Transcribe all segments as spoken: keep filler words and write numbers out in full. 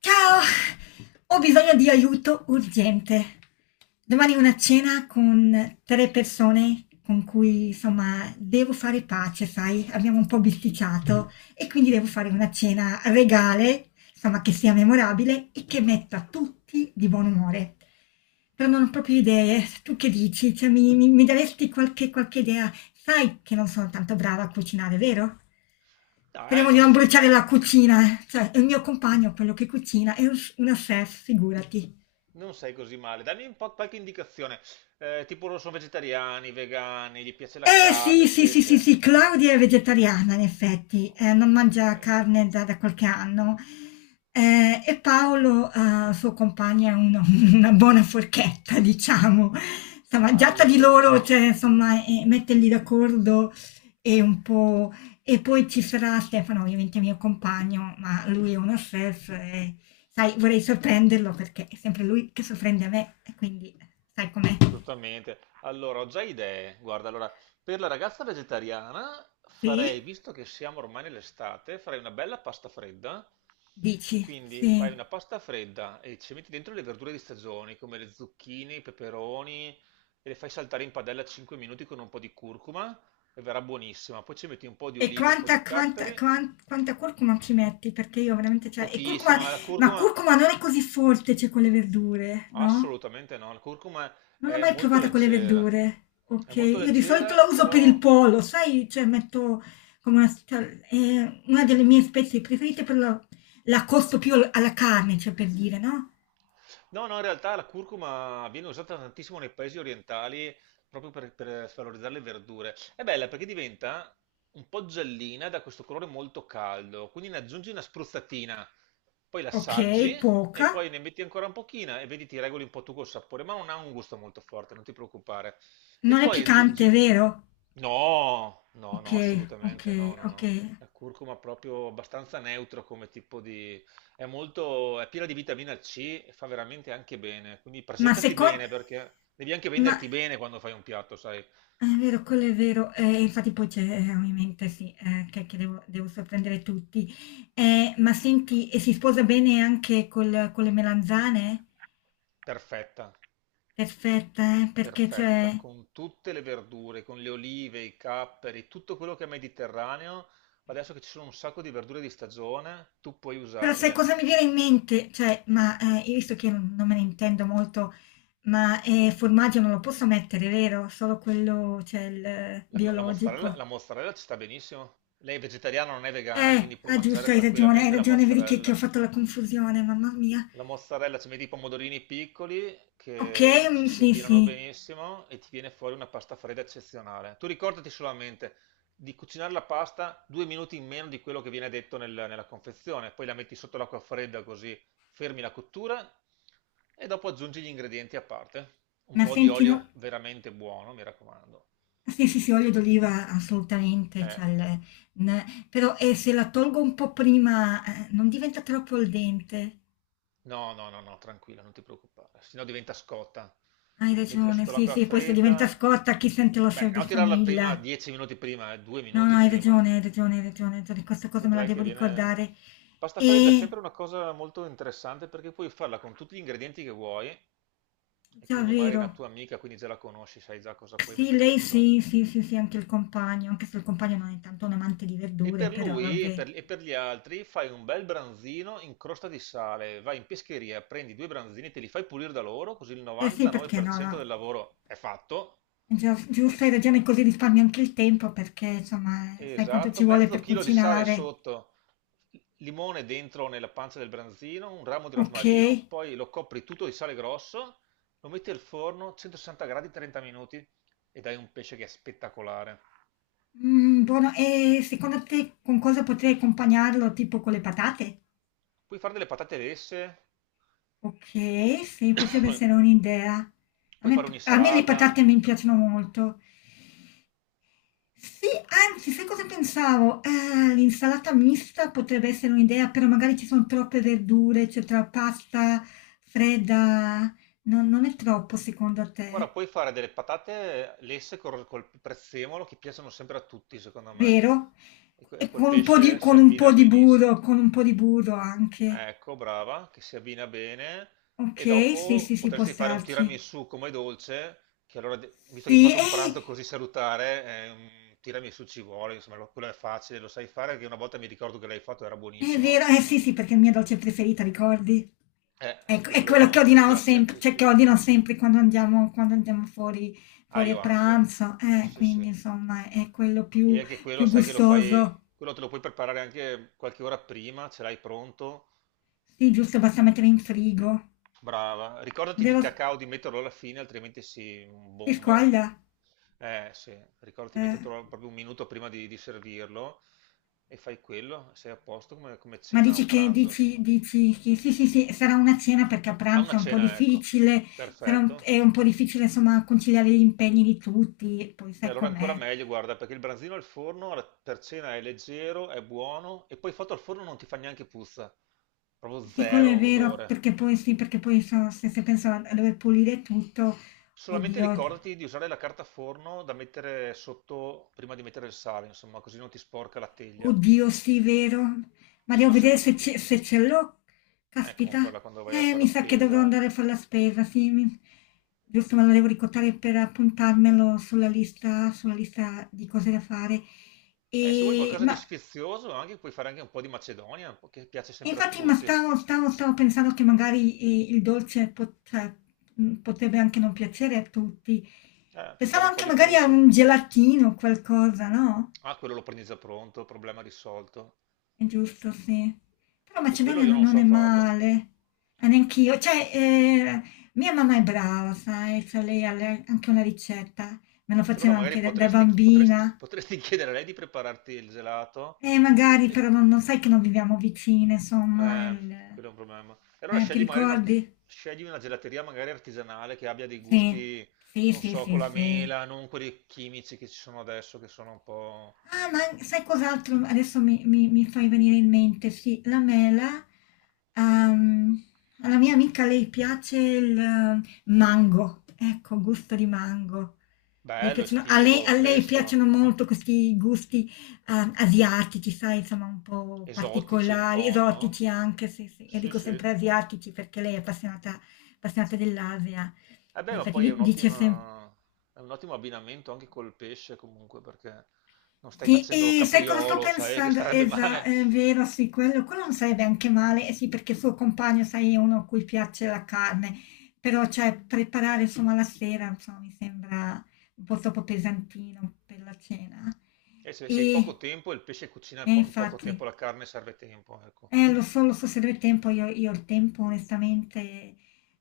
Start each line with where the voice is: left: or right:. left: Ciao, ho bisogno di aiuto urgente. Domani ho una cena con tre persone con cui, insomma, devo fare pace, sai? Abbiamo un po' bisticciato e quindi devo fare una cena regale, insomma, che sia memorabile e che metta tutti di buon umore. Però non ho proprio idee. Tu che dici? Cioè, mi, mi- mi daresti qualche, qualche idea? Sai che non sono tanto brava a cucinare, vero?
right: Ah, eh,
left: Speriamo di
right: non
left: non
right: sei
left: bruciare la
right: male,
left: cucina, eh. Cioè, il mio compagno, quello che cucina, è un- una chef, figurati.
right: non sei così male. Dammi un po' qualche indicazione. Eh, tipo loro sono vegetariani, vegani, gli piace la
left: Eh
right: carne,
left: sì,
right: il
left: sì, sì, sì,
right: pesce.
left: sì, Claudia è vegetariana in effetti, eh, non
right: Ok.
left: mangia carne da, da qualche anno. Eh, e Paolo, eh, suo compagno, è uno- una buona forchetta, diciamo. Insomma, già tra di loro, cioè,
right: Allora.
left: insomma, eh, metterli d'accordo è un po'. E poi ci sarà Stefano, ovviamente mio compagno, ma lui è uno chef e, sai, vorrei sorprenderlo perché è sempre lui che sorprende me, e quindi sai com'è.
right: Giustamente. Allora, ho già idee. Guarda, allora, per la ragazza vegetariana farei,
left: Sì?
right: visto che siamo ormai nell'estate, farei una bella pasta fredda.
left: Dici,
right: Quindi fai una
left: sì.
right: pasta fredda e ci metti dentro le verdure di stagione, come le zucchine, i peperoni, e le fai saltare in padella cinque minuti con un po' di curcuma e verrà buonissima. Poi ci metti un po' di
left: E
right: olive, un po'
left: quanta,
right: di
left: quanta,
right: capperi,
left: quan- quanta curcuma ci metti? Perché io veramente, cioè, e curcuma,
right: pochissima, la
left: ma
right: curcuma
left: curcuma non è così forte, cioè, con le verdure, no?
right: assolutamente no, la curcuma
left: Non l'ho
right: è
left: mai
right: molto
left: provata con le
right: leggera.
left: verdure,
right: È
left: ok?
right: molto
left: Io di solito
right: leggera,
left: la uso per il
right: però.
left: pollo, sai? Cioè, metto come una, cioè, è una delle mie spezie preferite, però la, la costo più al- alla carne, cioè, per dire, no?
right: No, no, in realtà la curcuma viene usata tantissimo nei paesi orientali proprio per, per valorizzare le verdure. È bella perché diventa un po' giallina da questo colore molto caldo, quindi ne aggiungi una spruzzatina, poi
left: Ok,
right: l'assaggi e
left: poca.
right: poi ne metti ancora un pochino e vedi ti regoli un po' tu col sapore, ma non ha un gusto molto forte, non ti preoccupare. E
left: Non è
right: poi
left: piccante,
right: aggiungi.
left: vero?
right: No, no,
left: Ok,
right: no,
left: ok,
right: assolutamente no, no,
left: ok.
right: no. La curcuma è proprio abbastanza neutro come tipo di è molto, è piena di vitamina C e fa veramente anche bene. Quindi
left: Ma
right: presentati
left: secondo.
right: bene perché devi anche
left: Ma,
right: venderti bene quando fai un piatto, sai?
left: ah, è vero, quello è vero, eh, infatti poi c'è eh, ovviamente sì, eh, che, che devo, devo sorprendere tutti. Eh, ma senti, e si sposa bene anche col- con le melanzane?
right: Perfetta,
left: Perfetta, eh, perché cioè.
right: perfetta, con tutte le verdure, con le olive, i capperi, tutto quello che è mediterraneo. Adesso che ci sono un sacco di verdure di stagione, tu puoi
left: Però sai
right: usarle.
left: cosa mi viene in mente? Cioè, ma eh, io visto che non, non me ne intendo molto, ma eh, formaggio non lo posso mettere, vero? Solo quello, cioè il eh,
right: La, la mozzarella,
left: biologico.
right: la mozzarella ci sta benissimo. Lei è vegetariana, non è vegana,
left: Eh,
right: quindi può
left: ah,
right: mangiare
left: giusto, hai ragione, hai
right: tranquillamente la
left: ragione, vedi che, che ho
right: mozzarella.
left: fatto la confusione, mamma mia.
right: La mozzarella ci metti i pomodorini piccoli
left: Ok,
right: che
left: mm,
right: ci si
left: sì, sì.
right: abbinano benissimo e ti viene fuori una pasta fredda eccezionale. Tu ricordati solamente di cucinare la pasta due minuti in meno di quello che viene detto nel- nella confezione, poi la metti sotto l'acqua fredda così fermi la cottura e dopo aggiungi gli ingredienti a parte. Un
left: Ma
right: po' di
left: senti, no
right: olio veramente buono, mi raccomando.
left: sì, sì, sì, olio d'oliva assolutamente,
right: Eh.
left: c'ha il n però, ehm, se la tolgo un po' prima, ehm, non diventa troppo al dente.
right: No, no, no, no, tranquilla, non ti preoccupare, sennò diventa scotta.
left: Hai
right: Mettila
left: ragione,
right: sotto
left: sì,
right: l'acqua
left: sì, poi se diventa
right: fredda.
left: scotta chi sente l'osso
right: Beh,
left: di
right: no, tirarla prima,
left: famiglia.
right: dieci minuti prima, eh, due
left: No, no,
right: minuti
left: hai
right: prima.
left: ragione, hai ragione, hai ragione, hai ragione, questa cosa me la
right: Vedrai
left: devo
right: che viene.
left: ricordare.
right: Pasta fredda è
left: E
right: sempre una cosa molto interessante perché puoi farla con tutti gli ingredienti che vuoi e
left: già
right: quindi magari è
left: vero.
right: una tua amica, quindi già la conosci, sai già cosa puoi
left: Sì,
right: mettere
left: lei
right: dentro.
left: sì, sì, sì, sì, anche il compagno, anche se il compagno non è tanto un amante di
right: E
left: verdure,
right: per
left: però
right: lui e
left: vabbè.
right: per, e per gli altri fai un bel branzino in crosta di sale, vai in pescheria, prendi due branzini, te li fai pulire da loro, così il
left: Eh sì, perché no,
right: novantanove per cento
left: no.
right: del lavoro è fatto.
left: Gia
right: Per-
left: giusto, hai ragione, così risparmi anche il tempo perché, insomma, sai quanto ci
right: Esatto,
left: vuole
right: mezzo
left: per
right: chilo di sale
left: cucinare.
right: sotto, limone dentro nella pancia del branzino, un ramo di rosmarino,
left: Okay.
right: poi lo copri tutto di sale grosso, lo metti al forno centosessanta gradi trenta minuti ed hai un pesce che è spettacolare.
left: Mhmm, buono. E secondo te con cosa potrei accompagnarlo? Tipo con le patate?
right: Puoi fare delle patate lesse.
left: Okay, sì, potrebbe essere un'idea. A
right: Puoi
left: me
right: fare
left: p a me le
right: un'insalata.
left: patate mi piacciono molto. Sì, anzi, sai cosa pensavo? Ehm, l'insalata mista potrebbe essere un'idea, però magari ci son troppe verdure, cioè tra pasta fredda non non è troppo secondo
right: Guarda,
left: te?
right: puoi fare delle patate lesse col, col prezzemolo che piacciono sempre a tutti, secondo me.
left: Vero?
right: E, co- e
left: E con
right: col
left: un po' di
right: pesce si
left: con un
right: abbina
left: po' di
right: benissimo.
left: burro con un po' di burro anche.
right: Ecco, brava, che si abbina bene. E
left: Okay, sì, sì,
right: dopo
left: sì, può
right: potresti fare un
left: starci.
right: tiramisù come dolce, che allora, de- visto che hai
left: Sì,
right: fatto un
left: eh,
right: pranzo così salutare, eh, un tiramisù ci vuole, insomma, lo- quello è facile, lo sai fare, perché una volta mi ricordo che l'hai fatto, era
left: è
right: buonissimo.
left: vero, eh sì, sì, perché è la mia dolce preferita, ricordi?
right: Eh,
left: Ecco, è quello che
right: quello
left: ordinavo
right: piace a
left: sempre cioè
right: tutti.
left: che ordino sempre quando andiamo quando andiamo fuori
right: Ah,
left: fuori a
right: io anche.
left: pranzo, eh,
right: Sì, sì.
left: quindi insomma è quello
right: E
left: più
right: anche quello,
left: più
right: sai che lo fai,
left: gustoso.
right: quello te lo puoi preparare anche qualche ora prima, ce l'hai pronto.
left: Sì, giusto, basta mettere in frigo.
right: Brava. Ricordati di
left: Devo
right: cacao di metterlo alla fine, altrimenti si
left: Si
right: bomba.
left: squaglia?
right: Eh, sì, ricordati di
left: Eh.
right: metterlo proprio un minuto prima di, di servirlo e fai quello, sei a posto come, come
left: Ma
right: cena
left: dici
right: o
left: che,
right: pranzo,
left: dici,
right: insomma.
left: dici che sì, sì, sì, sarà una cena perché a
right: A
left: pranzo
right: una
left: è un po'
right: cena, ecco.
left: difficile, sarà un-
right: Perfetto.
left: è un po' difficile insomma conciliare gli impegni di tutti, poi
right: E
left: sai
right: allora ancora
left: com'è.
right: meglio, guarda, perché il branzino al forno alla- per cena è leggero, è buono e poi fatto al forno non ti fa neanche puzza, proprio
left: Sì, quello
right: zero
left: è vero,
right: odore.
left: perché poi sì, perché poi so- se, se penso a, a dover pulire tutto,
right: Solamente
left: oddio.
right: ricordati di usare la carta forno da mettere sotto prima di mettere il sale, insomma, così non ti sporca la teglia,
left: Oddio, sì, vero? Ma
right: se
left: devo
right: no si
left: vedere
right: attacca
left: se ce,
right: tutto.
left: se ce l'ho.
right: Eh,
left: Caspita.
right: comprala quando vai a
left: Eh,
right: fare
left: mi
right: la
left: sa che dovrò
right: spesa.
left: andare a fare la spesa, sì. mi- Giusto, me lo devo ricordare per appuntarmelo sulla lista, sulla lista di cose da fare.
right: Eh, se vuoi
left: E,
right: qualcosa di
left: ma,
right: sfizioso, anche, puoi fare anche un po' di Macedonia, un po' che piace
left: e
right: sempre a
left: infatti, ma
right: tutti.
left: stavo, stavo- stavo pensando che magari eh, il dolce pot- cioè, mh, potrebbe anche non piacere a tutti.
right: Eh, puoi fare
left: Pensavo
right: un po'
left: anche
right: di
left: magari a
right: frutta.
left: un gelatino, qualcosa, no?
right: Ah, quello lo prendi già pronto, problema risolto.
left: È giusto, sì. Però
right: E quello
left: Macedonia
right: io
left: non
right: non
left: non è
right: so farlo.
left: male. Eh, neanch'io. Cioè, eh, mia mamma è brava, sai, cioè lei ha le- anche una ricetta, me lo
right: E allora
left: faceva anche
right: magari
left: da, da
right: potresti, chi- potresti-
left: bambina.
right: potresti chiedere a lei di prepararti il gelato.
left: E magari però
right: E-
left: non, non sai che non viviamo vicine, insomma,
right: eh,
left: il-
right: quello è un problema. E allora
left: eh, ti
right: scegli magari un arti-
left: ricordi?
right: scegli una gelateria magari artigianale che abbia dei
left: Sì,
right: gusti,
left: sì,
right: non
left: sì,
right: so, con
left: sì,
right: la
left: sì.
right: mela, non quelli chimici che ci sono adesso, che sono un po'
left: Ah, ma sai cos'altro adesso mi, mi- mi fai venire in mente? Sì, la mela. ehm, alla mia amica lei piace il eh, mango, ecco, gusto di mango. Le
right: bello,
left: piacciono- a lei,
right: estivo,
left: a lei
right: fresco,
left: piacciono molto questi gusti eh, asiatici, sai, insomma, un po'
right: esotici un
left: particolari,
right: po', no?
left: esotici anche, sì, sì. Io
right: Sì,
left: dico
right: sì.
left: sempre asiatici perché lei è appassionata, appassionata dell'Asia.
right: Eh
left: In
right: beh, ma
left: effetti
right: poi è
left: di- dice sempre.
right: un'ottima- è un ottimo abbinamento anche col pesce comunque, perché non stai
left: Sì,
right: facendo
left: e sai cosa sto
right: capriolo, sai che
left: pensando?
right: starebbe
left: Esa,
right: male.
left: è vero, sì, quello, quello non sarebbe anche male, eh sì, perché il suo compagno, sai, è uno a cui piace la carne, però cioè preparare insomma la sera, insomma, mi sembra un po' troppo pesantino per la cena.
right: E se, se hai poco
left: E,
right: tempo, il pesce cucina
left: e
right: in po- in poco
left: infatti.
right: tempo, la carne serve tempo, ecco.
left: Eh, lo so, lo so, se avrei tempo, io, io ho il tempo onestamente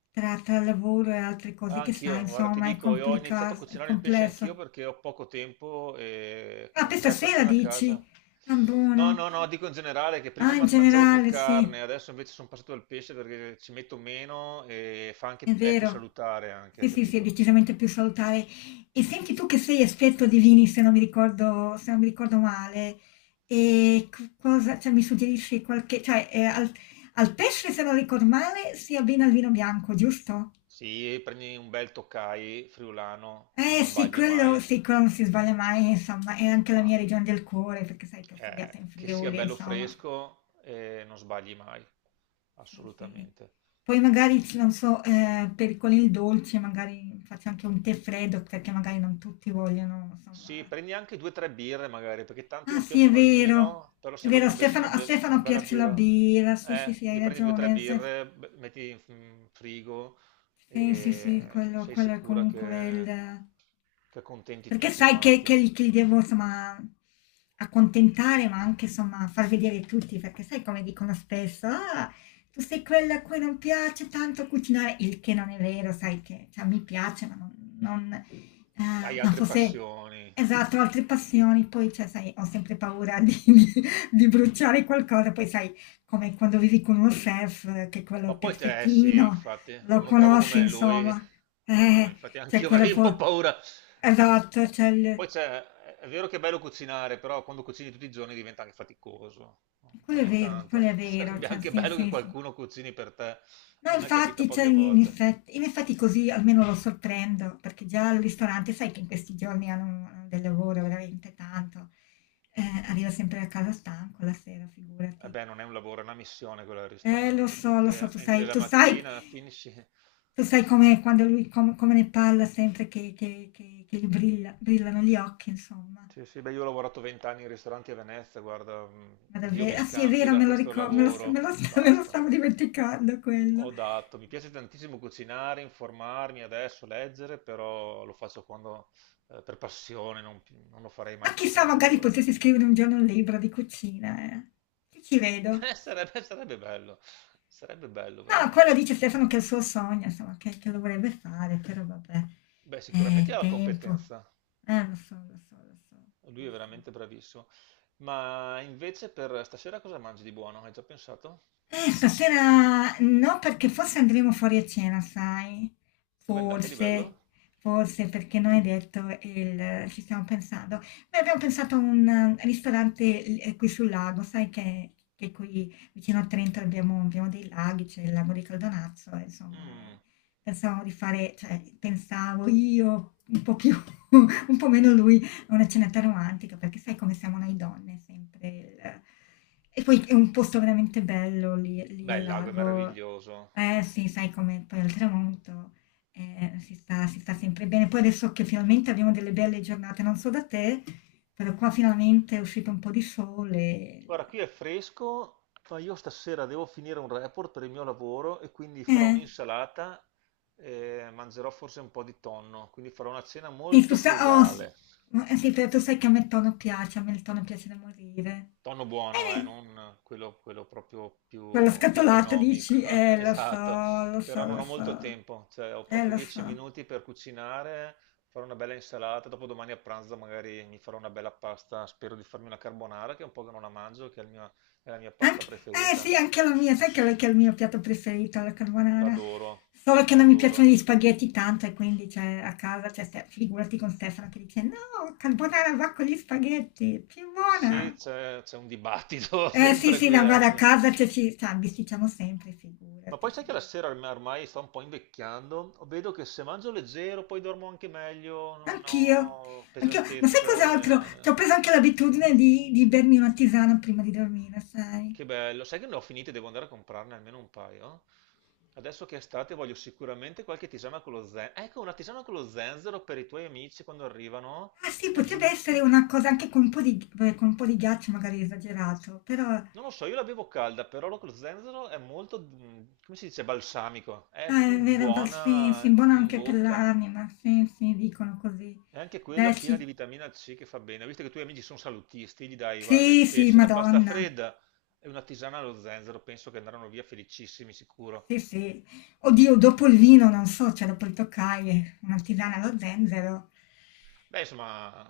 left: tra, tra lavoro e altre cose
right: Ah,
left: che sai,
right: anch'io, guarda, ti
left: insomma, è
right: dico, io ho iniziato a
left: complica- è
right: cucinare il pesce anch'io
left: complesso.
right: perché ho poco tempo e
left: Ah, per
right: con tre
left: stasera
right: persone a
left: dici?
right: casa.
left: Ah,
right: No,
left: buono.
right: no, no, dico in generale che prima
left: Ah, in
right: ma- mangiavo più
left: generale, sì,
right: carne, adesso invece sono passato al pesce perché ci metto meno e fa
left: è
right: anche, è più
left: vero.
right: salutare
left: Sì,
right: anche,
left: sì, sì, è
right: capito?
left: decisamente più salutare. E senti tu che sei esperto di vini, se non mi ricordo, se non mi ricordo male, e co- cosa, cioè, mi suggerisci qualche, cioè, eh, al, al pesce, se non ricordo male, si abbina il vino bianco, giusto?
right: Sì, prendi un bel Tokai friulano e
left: Eh
right: non
left: sì,
right: sbagli mai,
left: quello, sì, quello non si sbaglia mai, insomma, è anche la mia
right: mai.
left: regione del cuore, perché sai che ho studiato in
right: Eh, che sia
left: Friuli,
right: bello
left: insomma.
right: fresco e non sbagli mai,
left: Sì, sì.
right: assolutamente.
left: Poi magari, c- non so, eh, per, con il dolce magari faccio anche un tè freddo perché magari non tutti vogliono,
right: Sì,
left: insomma.
right: prendi anche due o tre birre magari, perché tanti
left: Ah
right: non
left: sì, è
right: piacciono il
left: vero,
right: vino, però
left: è
right: se
left: vero, a
right: vogliono bersi
left: Stefano,
right: una,
left: a
right: be- una
left: Stefano
right: bella
left: piace la
right: birra,
left: birra, sì, sì,
right: eh,
left: sì, hai
right: gli prendi due o tre
left: ragione. Stef-
right: birre, be- metti in f- in frigo
left: Sì, sì, sì,
right: e
left: quello
right: sei
left: quello è
right: sicura
left: comunque il
right: che, che, accontenti
left: perché
right: tutti
left: sai che
right: quanti.
left: che li che li devo insomma accontentare, ma anche insomma far vedere tutti, perché sai come dicono spesso: "Ah, tu sei quella a cui non piace tanto cucinare", il che non è vero, sai che cioè mi piace, ma non non ehm,
right: Hai
left: ma
right: altre
left: forse
right: passioni.
left: esatto, ho altre passioni, poi cioè sai, ho sempre paura di di di bruciare qualcosa, poi sai, come quando vivi con uno chef eh, che quello è
right: Ma
left: quello
right: poi te, eh sì,
left: perfettino,
right: infatti,
left: lo
right: con uno bravo
left: conosci,
right: come lui,
left: insomma.
right: no, no, ma
left: Eh,
right: infatti
left: c'è
right: anch'io
left: quello
right: avrei un po'
left: po-
right: paura. Ma
left: Esatto, c'è
right: poi
left: il.
right: c'è, è vero che è bello cucinare, però quando cucini tutti i giorni diventa anche faticoso.
left: Quello è
right: Ogni
left: vero,
right: tanto
left: quello è vero,
right: sarebbe
left: cioè,
right: anche
left: sì,
right: bello che
left: sì, sì.
right: qualcuno cucini per te.
left: No,
right: A me capita
left: infatti, cioè,
right: poche
left: in in
right: volte.
left: effetti, in effetti così almeno lo sorprendo, perché già al ristorante, sai che in questi giorni hanno, hanno del lavoro veramente tanto. Eh, arriva sempre a casa stanco la sera,
right: E
left: figurati.
right: beh, non è un lavoro, è una missione quella del
left: Eh, lo
right: ristorante,
left: so, lo so,
right: perché
left: tu sai,
right: entri la
left: tu sai,
right: mattina, finisci.
left: tu sai com'è quando lui, com- come ne parla sempre che, che, che, che gli brilla- brillano gli occhi, insomma.
right: Sì, sì, beh, io ho lavorato vent'anni in ristoranti a Venezia, guarda, mh,
left: Ma
right: Dio mi
left: davvero? Ah sì, è
right: scampi
left: vero,
right: da
left: me lo
right: questo
left: ricordo, me lo, st- me
right: lavoro,
left: lo st- me lo
right: basta.
left: stavo dimenticando quello.
right: Ho dato, mi piace tantissimo cucinare, informarmi adesso, leggere, però lo faccio quando, eh, per passione, non, pi- non lo farei
left: Ma
right: mai più
left: chissà,
right: come
left: magari
right: lavoro.
left: potessi
right: Troppo.
left: scrivere un giorno un libro di cucina, eh. Ci ci vedo.
right: Eh, sarebbe, sarebbe bello, sarebbe bello
left: No, quello
right: veramente.
left: dice Stefano che è il suo sogno, insomma, che, che lo vorrebbe fare, però vabbè,
right: Beh,
left: è
right: sicuramente ha la
left: tempo.
right: competenza,
left: Eh, lo so, lo so, lo so,
right: lui
left: lo
right: è
left: so.
right: veramente bravissimo. Ma invece per stasera cosa mangi di buono? Hai già pensato?
left: Eh, stasera no, perché forse andremo fuori a cena, sai?
right: Dove andate di
left: Forse,
right: bello?
left: forse perché non è detto, il- ci stiamo pensando. Beh, abbiamo pensato a un eh, ristorante eh, qui sul lago, sai che, che qui vicino a Trento abbiamo, abbiamo dei laghi, c'è il lago di Caldonazzo, e insomma, eh,
right: Mm,
left: pensavamo di fare, cioè, pensavo io un po' più, un po' meno lui una cenetta romantica, perché sai come siamo noi donne, sempre il e poi è un posto veramente bello lì lì
right: Beh,
left: al
right: il lago è
left: lago.
right: meraviglioso.
left: Eh sì, sai com'è, poi al tramonto, ehm, si sta si sta sempre bene. Poi adesso che finalmente abbiamo delle belle giornate, non so da te, però qua finalmente è uscito un po' di sole,
right: Guarda, qui è fresco, ma io stasera devo finire un report per il mio lavoro e quindi
left: il
right: farò
left: eh,
right: un'insalata e mangerò forse un po' di tonno, quindi farò una cena
left: sì tu
right: molto
left: sa oh s
right: frugale.
left: ma, eh sì, però tu sai che a me il tono piace, a me il tono piace da morire.
right: Tonno buono, eh,
left: Bene.
right: non quello, quello proprio
left: Quella
right: più, più
left: scatolata
right: economico,
left: dici, eh, lo so,
right: esatto.
left: lo
right: Però
left: so,
right: non
left: lo
right: ho molto
left: so,
right: tempo, cioè ho
left: eh,
right: proprio
left: lo
right: dieci
left: so.
right: minuti per cucinare, farò una bella insalata, dopo domani a pranzo magari mi farò una bella pasta, spero di farmi una carbonara che è un po' che non la mangio, che è il mio- è la mia pasta
left: Anche, eh sì,
right: preferita.
left: anche la mia, sai che che è il mio piatto preferito, la carbonara.
right: L'adoro,
left: Solo che non mi piacciono gli
right: l'adoro.
left: spaghetti tanto e quindi cioè, a casa, cioè, Ste- figurati con Stefano che dice, no, carbonara va con gli spaghetti, più
right: Sì,
left: buona.
right: c'è c'è un dibattito
left: Eh sì,
right: sempre
left: sì,
right: qui.
left: no,
right: eh.
left: guarda, a
right: Cioè.
left: casa cioè, ci cioè, bisticciamo sempre,
right: Ma
left: figurati,
right: poi sai che
left: insomma.
right: la sera ormai ormai sto un po' invecchiando, vedo che se mangio leggero poi dormo anche meglio, non
left: Anch'io,
right: ho
left: anch'io, ma sai cos'altro?
right: pesantezza.
left: Cioè,
right: eh.
left: ho preso anche l'abitudine di, di bermi una tisana prima di dormire, sai?
right: Che bello. Sai che ne ho finite, devo andare a comprarne almeno un paio. Adesso che è estate voglio sicuramente qualche tisana con lo zenzero. Ecco, una tisana con lo zenzero per i tuoi amici quando arrivano.
left: Ah sì,
right: È
left: potrebbe
right: gi-
left: essere una cosa anche con un po' di beh, con un po' di ghiaccio magari è esagerato, però ah,
right: Non lo so, io la bevo calda, però lo con lo zenzero è molto, mm, come si dice, balsamico.
left: è
right: È proprio
left: vero, va- sì, sì,
right: buona
left: buono
right: in
left: anche per
right: bocca.
left: l'anima, sì, sì, dicono così.
right: È anche quella
left: Dai,
right: piena di
left: ci-
right: vitamina C che fa bene. Ho visto che i tuoi amici sono salutisti, gli dai, guarda, il
left: sì, sì,
right: pesce, la pasta
left: Madonna,
right: fredda e una tisana allo zenzero, penso che andranno via felicissimi, sicuro.
left: sì, sì. Oddio, dopo il vino, non so, cioè dopo il toccaie, una tisana allo zenzero.
right: Beh, insomma,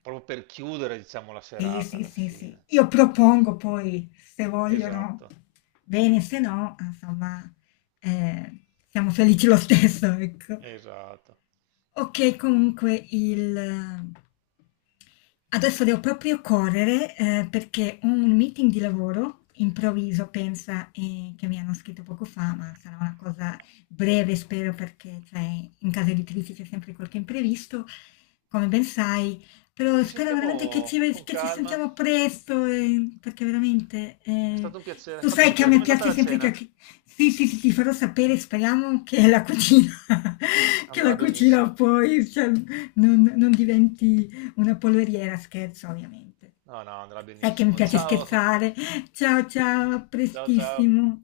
right: proprio per chiudere, diciamo, la
left: Sì,
right: serata
left: sì,
right: alla
left: sì, sì.
right: fine.
left: Io
right: To-
left: propongo poi, se vogliono,
right: Esatto,
left: bene, se no, insomma, eh, siamo felici lo stesso, ecco.
right: esatto.
left: Ok, comunque il. Adesso devo proprio correre eh, perché ho un meeting di lavoro improvviso, pensa, eh, che mi hanno scritto poco fa, ma sarà una cosa breve, spero, perché cioè, in casa editrice c'è sempre qualche imprevisto. Come ben sai, però
right: Ci
left: spero veramente che ci,
right: sentiamo con
left: che ci
right: calma.
left: sentiamo presto, eh, perché veramente,
right: È
left: eh,
right: stato un piacere.
left: tu
right: Fammi
left: sai che a
right: sapere
left: me
right: com'è andata
left: piace
right: la
left: sempre che...
right: cena.
left: che- Sì, sì, sì, ti farò sapere, speriamo che la cucina, che la
right: Andrà
left: cucina
right: benissimo.
left: poi, cioè, non, non diventi una polveriera, scherzo ovviamente.
right: No, no, andrà
left: Sai che mi
right: benissimo.
left: piace
right: Ciao,
left: scherzare. Ciao, ciao, a
right: ciao, ciao.
left: prestissimo.